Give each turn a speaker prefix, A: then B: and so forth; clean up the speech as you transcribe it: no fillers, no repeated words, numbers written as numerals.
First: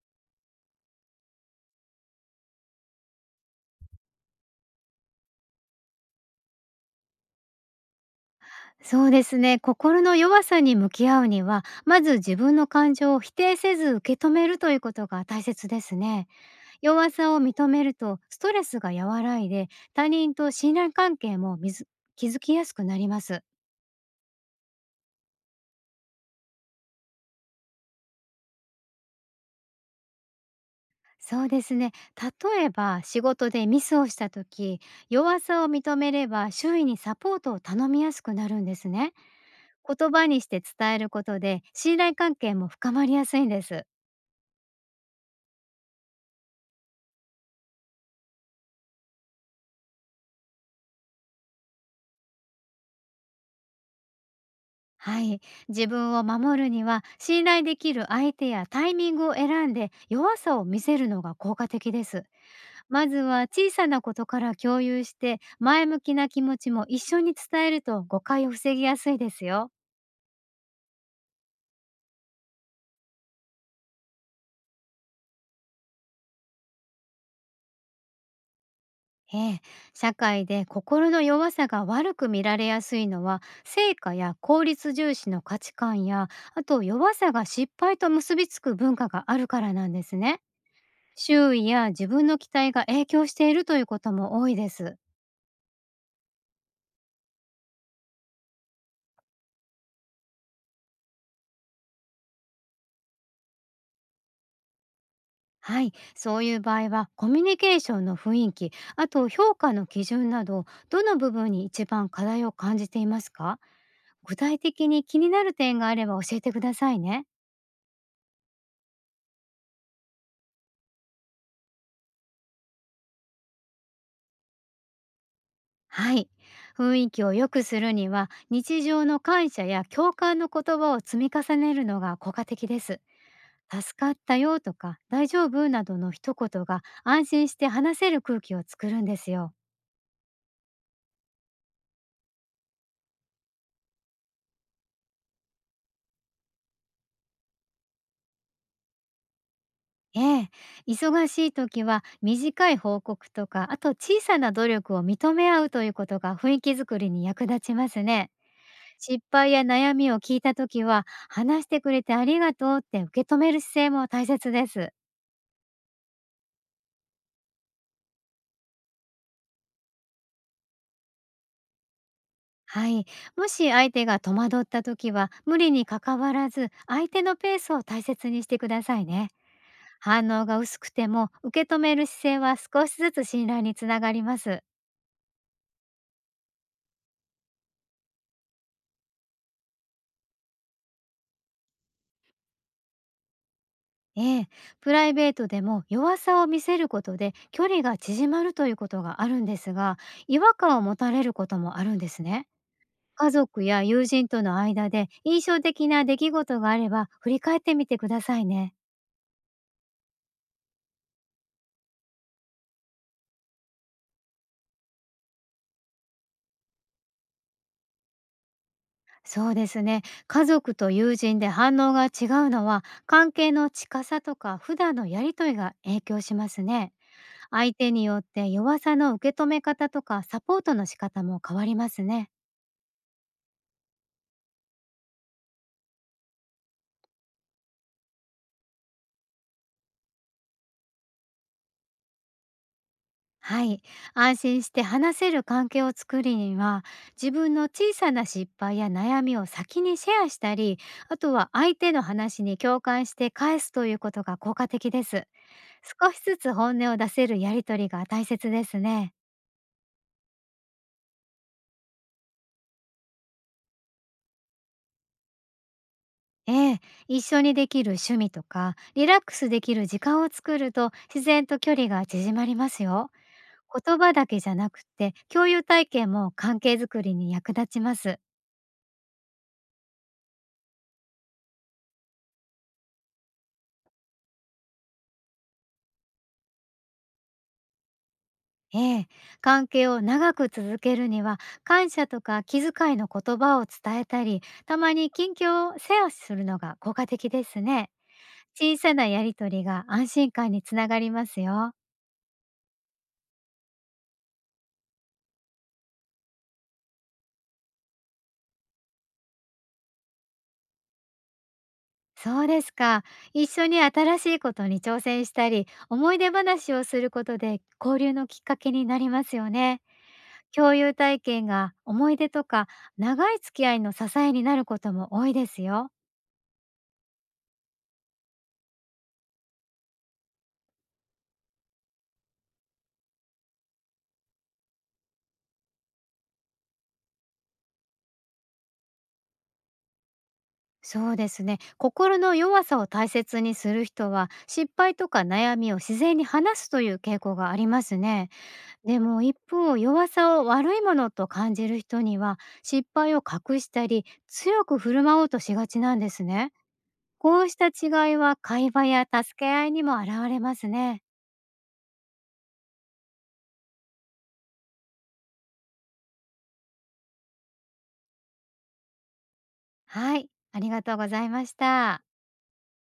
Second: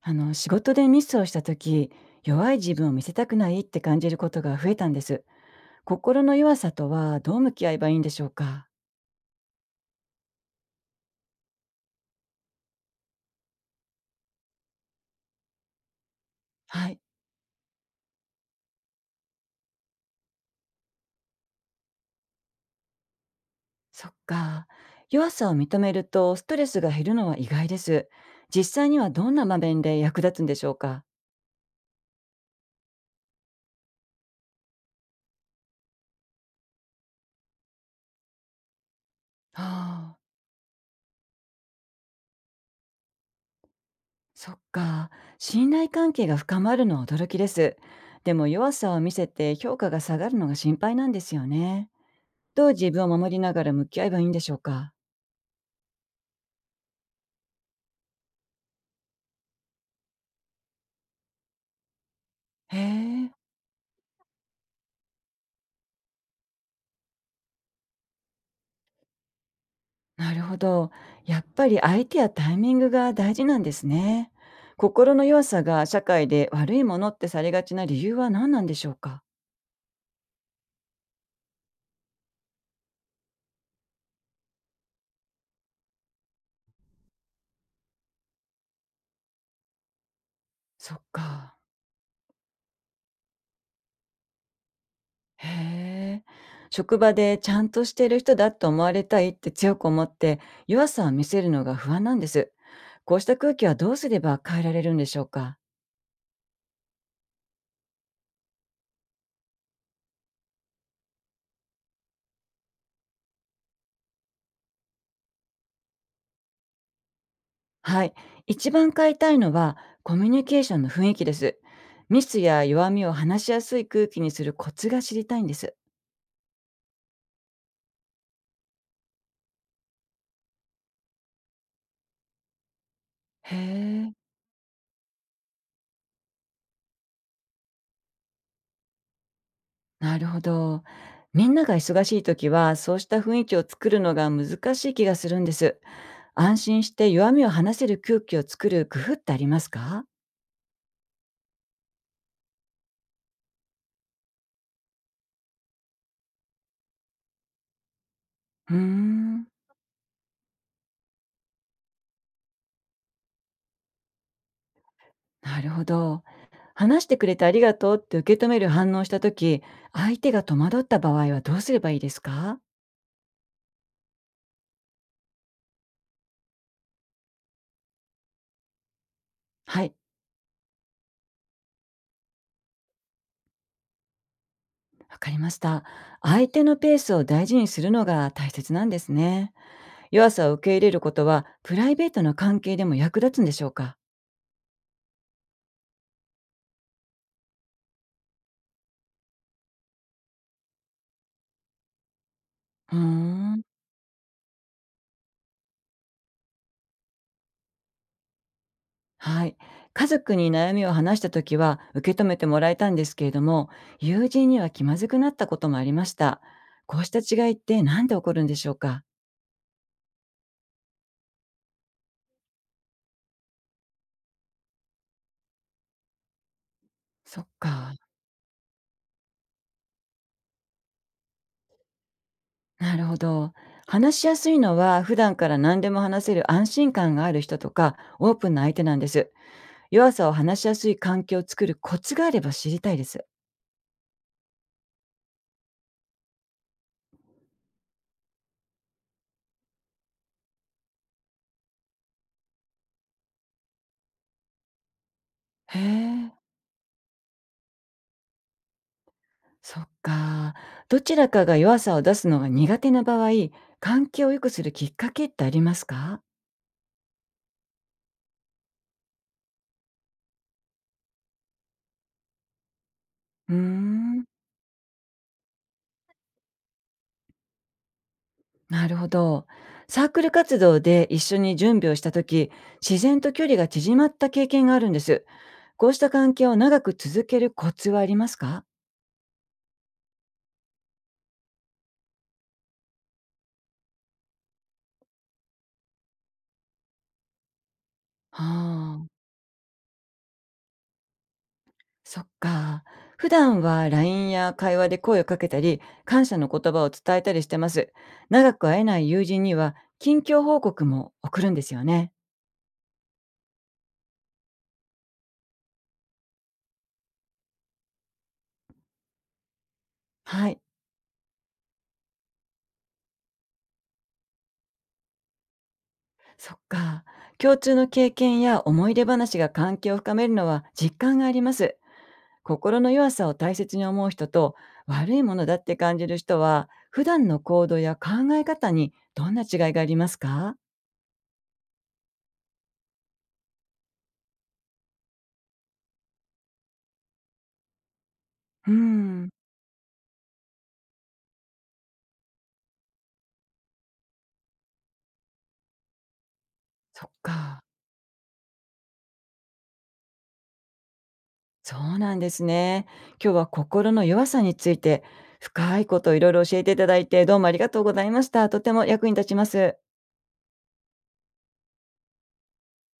A: あの仕事でミスをした時、弱い自分を見せたくないって感じることが増えたんです。心の弱さとはどう向き合えばいいんでしょうか？
B: そうですね。心の弱さに向き合うには、まず自分の感情を否定せず受け止めるということが大切ですね。
A: はい。
B: 弱さを認めるとストレスが和らいで、他人と信頼関係もみず築きやすくなります。
A: そっか。弱さを認めるとストレスが減るのは意外です。実際にはどんな場面で役立つんでしょうか？
B: そうですね。例えば仕事でミスをした時、弱さを認めれば周囲にサポートを頼みやすくなるんですね。言
A: ああ。
B: 葉にして伝えることで信頼関係も深まりやすいんです。
A: そっか。信頼関係が深まるのは驚きです。でも弱さを見せて評価が下がるのが心配なんですよね。どう自分を守りながら向き合えばいいんでしょうか？
B: はい。自分を守るには、信頼できる相手やタイミングを選んで、弱さを見せるのが効果的です。
A: へ
B: まず
A: え。
B: は小さなことから共有して、前向きな気持ちも一緒に伝えると誤解を防ぎやすいですよ。
A: なるほど。やっぱり相手やタイミングが大事なんですね。心の弱さが社会で悪いものってされがちな理由は何なんでしょうか？
B: ええ、社会で心の弱さが悪く見られやすいのは成果や効率重視の価値観や、あと弱さが失敗と結びつく文化があるからなんですね。
A: そっ
B: 周
A: か。
B: 囲や自分の期待が影響しているということも多いです。
A: へえ。職場でちゃんとしている人だと思われたいって強く思って、弱さを見せるのが不安なんです。こうした空気はどうすれば変えられるんでしょうか？
B: はい、そういう場合はコミュニケーションの雰囲気、あと評価の基準など、どの部分に一番課題を感じていますか？具体的に気になる点があれば教えてくださいね。
A: はい。一番変えたいのはコミュニケーションの雰囲気です。ミスや弱みを話しやすい空気にするコツが知りたいんです。
B: はい。雰囲気を良くするには日常の感謝や共感の言葉を積み重ねるのが効果的です。
A: へ
B: 助か
A: え。
B: ったよとか大丈夫などの一言が安心して話せる空気を作るんですよ。
A: なるほど。みんなが忙しい時は、そうした雰囲気を作るのが難しい気がするんです。安心して弱みを話せる空気を作る工夫ってありますか？
B: ええ、忙しい時は短い報告とか、あと小さな努力を認め合うということが雰囲気づくりに役立ちますね。
A: うー
B: 失
A: ん、
B: 敗や悩みを聞いた時は、話してくれてありがとうって受け止める姿勢も大切です。
A: なるほど。話してくれてありがとうって受け止める反応をした時、相手が戸惑った場合はどうすればいいですか？
B: はい。もし相手が戸惑った時は、無理に関わらず、相手のペースを大切にしてくださいね。
A: はい、
B: 反応が薄くても、受け止める姿勢は少しずつ信頼につながります。
A: わかりました。相手のペースを大事にするのが大切なんですね。弱さを受け入れることは、プライベートの関係でも役立つんでしょうか？
B: ええ、プライベートでも弱さを見せることで距離が縮まるということがあるんですが、違和感を持たれることもあるんですね。
A: うー
B: 家族
A: ん。
B: や友人との間で印象的な出来事があれば振り返ってみてくださいね。
A: はい。家族に悩みを話した時は受け止めてもらえたんですけれども、友人には気まずくなったこともありました。こうした違いって何で起こるんでしょうか？
B: そうですね。家族と友人で反応が違うのは関係の近さとか普段のやりとりが影響しますね。
A: そっ
B: 相手
A: か。
B: によって弱さの受け止め方とかサポートの仕方も変わりますね。
A: なるほど。話しやすいのは普段から何でも話せる安心感がある人とかオープンな相手なんです。弱さを話しやすい環境を作るコツがあれば知りたいです。
B: はい。安心して話せる関係を作るには、自分の小さな失敗や悩みを先にシェアしたり、あとは相手の話に共感して返すということが効果的です。
A: へ
B: 少し
A: え、
B: ずつ本音を出せるやりとりが大切ですね。
A: そっか。どちらかが弱さを出すのが苦手な場合、関係を良くするきっかけってありますか？
B: ええ、一緒にできる趣味とか、リラックスできる時間を作ると、自然と距離が縮まりますよ。
A: うー
B: 言葉
A: ん、
B: だけじゃなくて、共有体験も関係づくりに役立ちます。
A: なるほど。サークル活動で一緒に準備をした時、自然と距離が縮まった経験があるんです。こうした関係を長く続けるコツはありますか？
B: ええ、関係を長く続けるには感謝とか気遣いの言葉を伝えたり、たまに近況をシェアするのが効果的ですね。
A: は
B: 小さなや
A: あ、
B: りとりが安心感につながりますよ。
A: そっか。普段は LINE や会話で声をかけたり、感謝の言葉を伝えたりしてます。長く会えない友人には、近況報告も送るんですよね。
B: そうですか。一緒に新しいことに挑戦したり思い出話をすることで交流のきっかけになりますよね。
A: はい、
B: 共有体験が思い出とか長い付き合いの支えになることも多いですよ。
A: そっか。共通の経験や思い出話が関係を深めるのは実感があります。心の弱さを大切に思う人と悪いものだって感じる人は普段の行動や考え方にどんな違いがありますか？
B: そうですね。心の弱さを大切にする人は、失敗とか悩みを自然に話すという傾向がありますね。
A: うー
B: でも
A: ん、
B: 一方、弱さを悪いものと感じる人には、失敗を隠したり、強く振る舞おうとしがちなんですね。
A: そっ
B: こうし
A: か。
B: た違いは会話や助け合いにも現れますね。
A: そうなんですね。今日は心の弱さについて深いことをいろいろ教えていただいて、どうもありがとうございました。とても役に立ちます。
B: はい、ありがとうございました。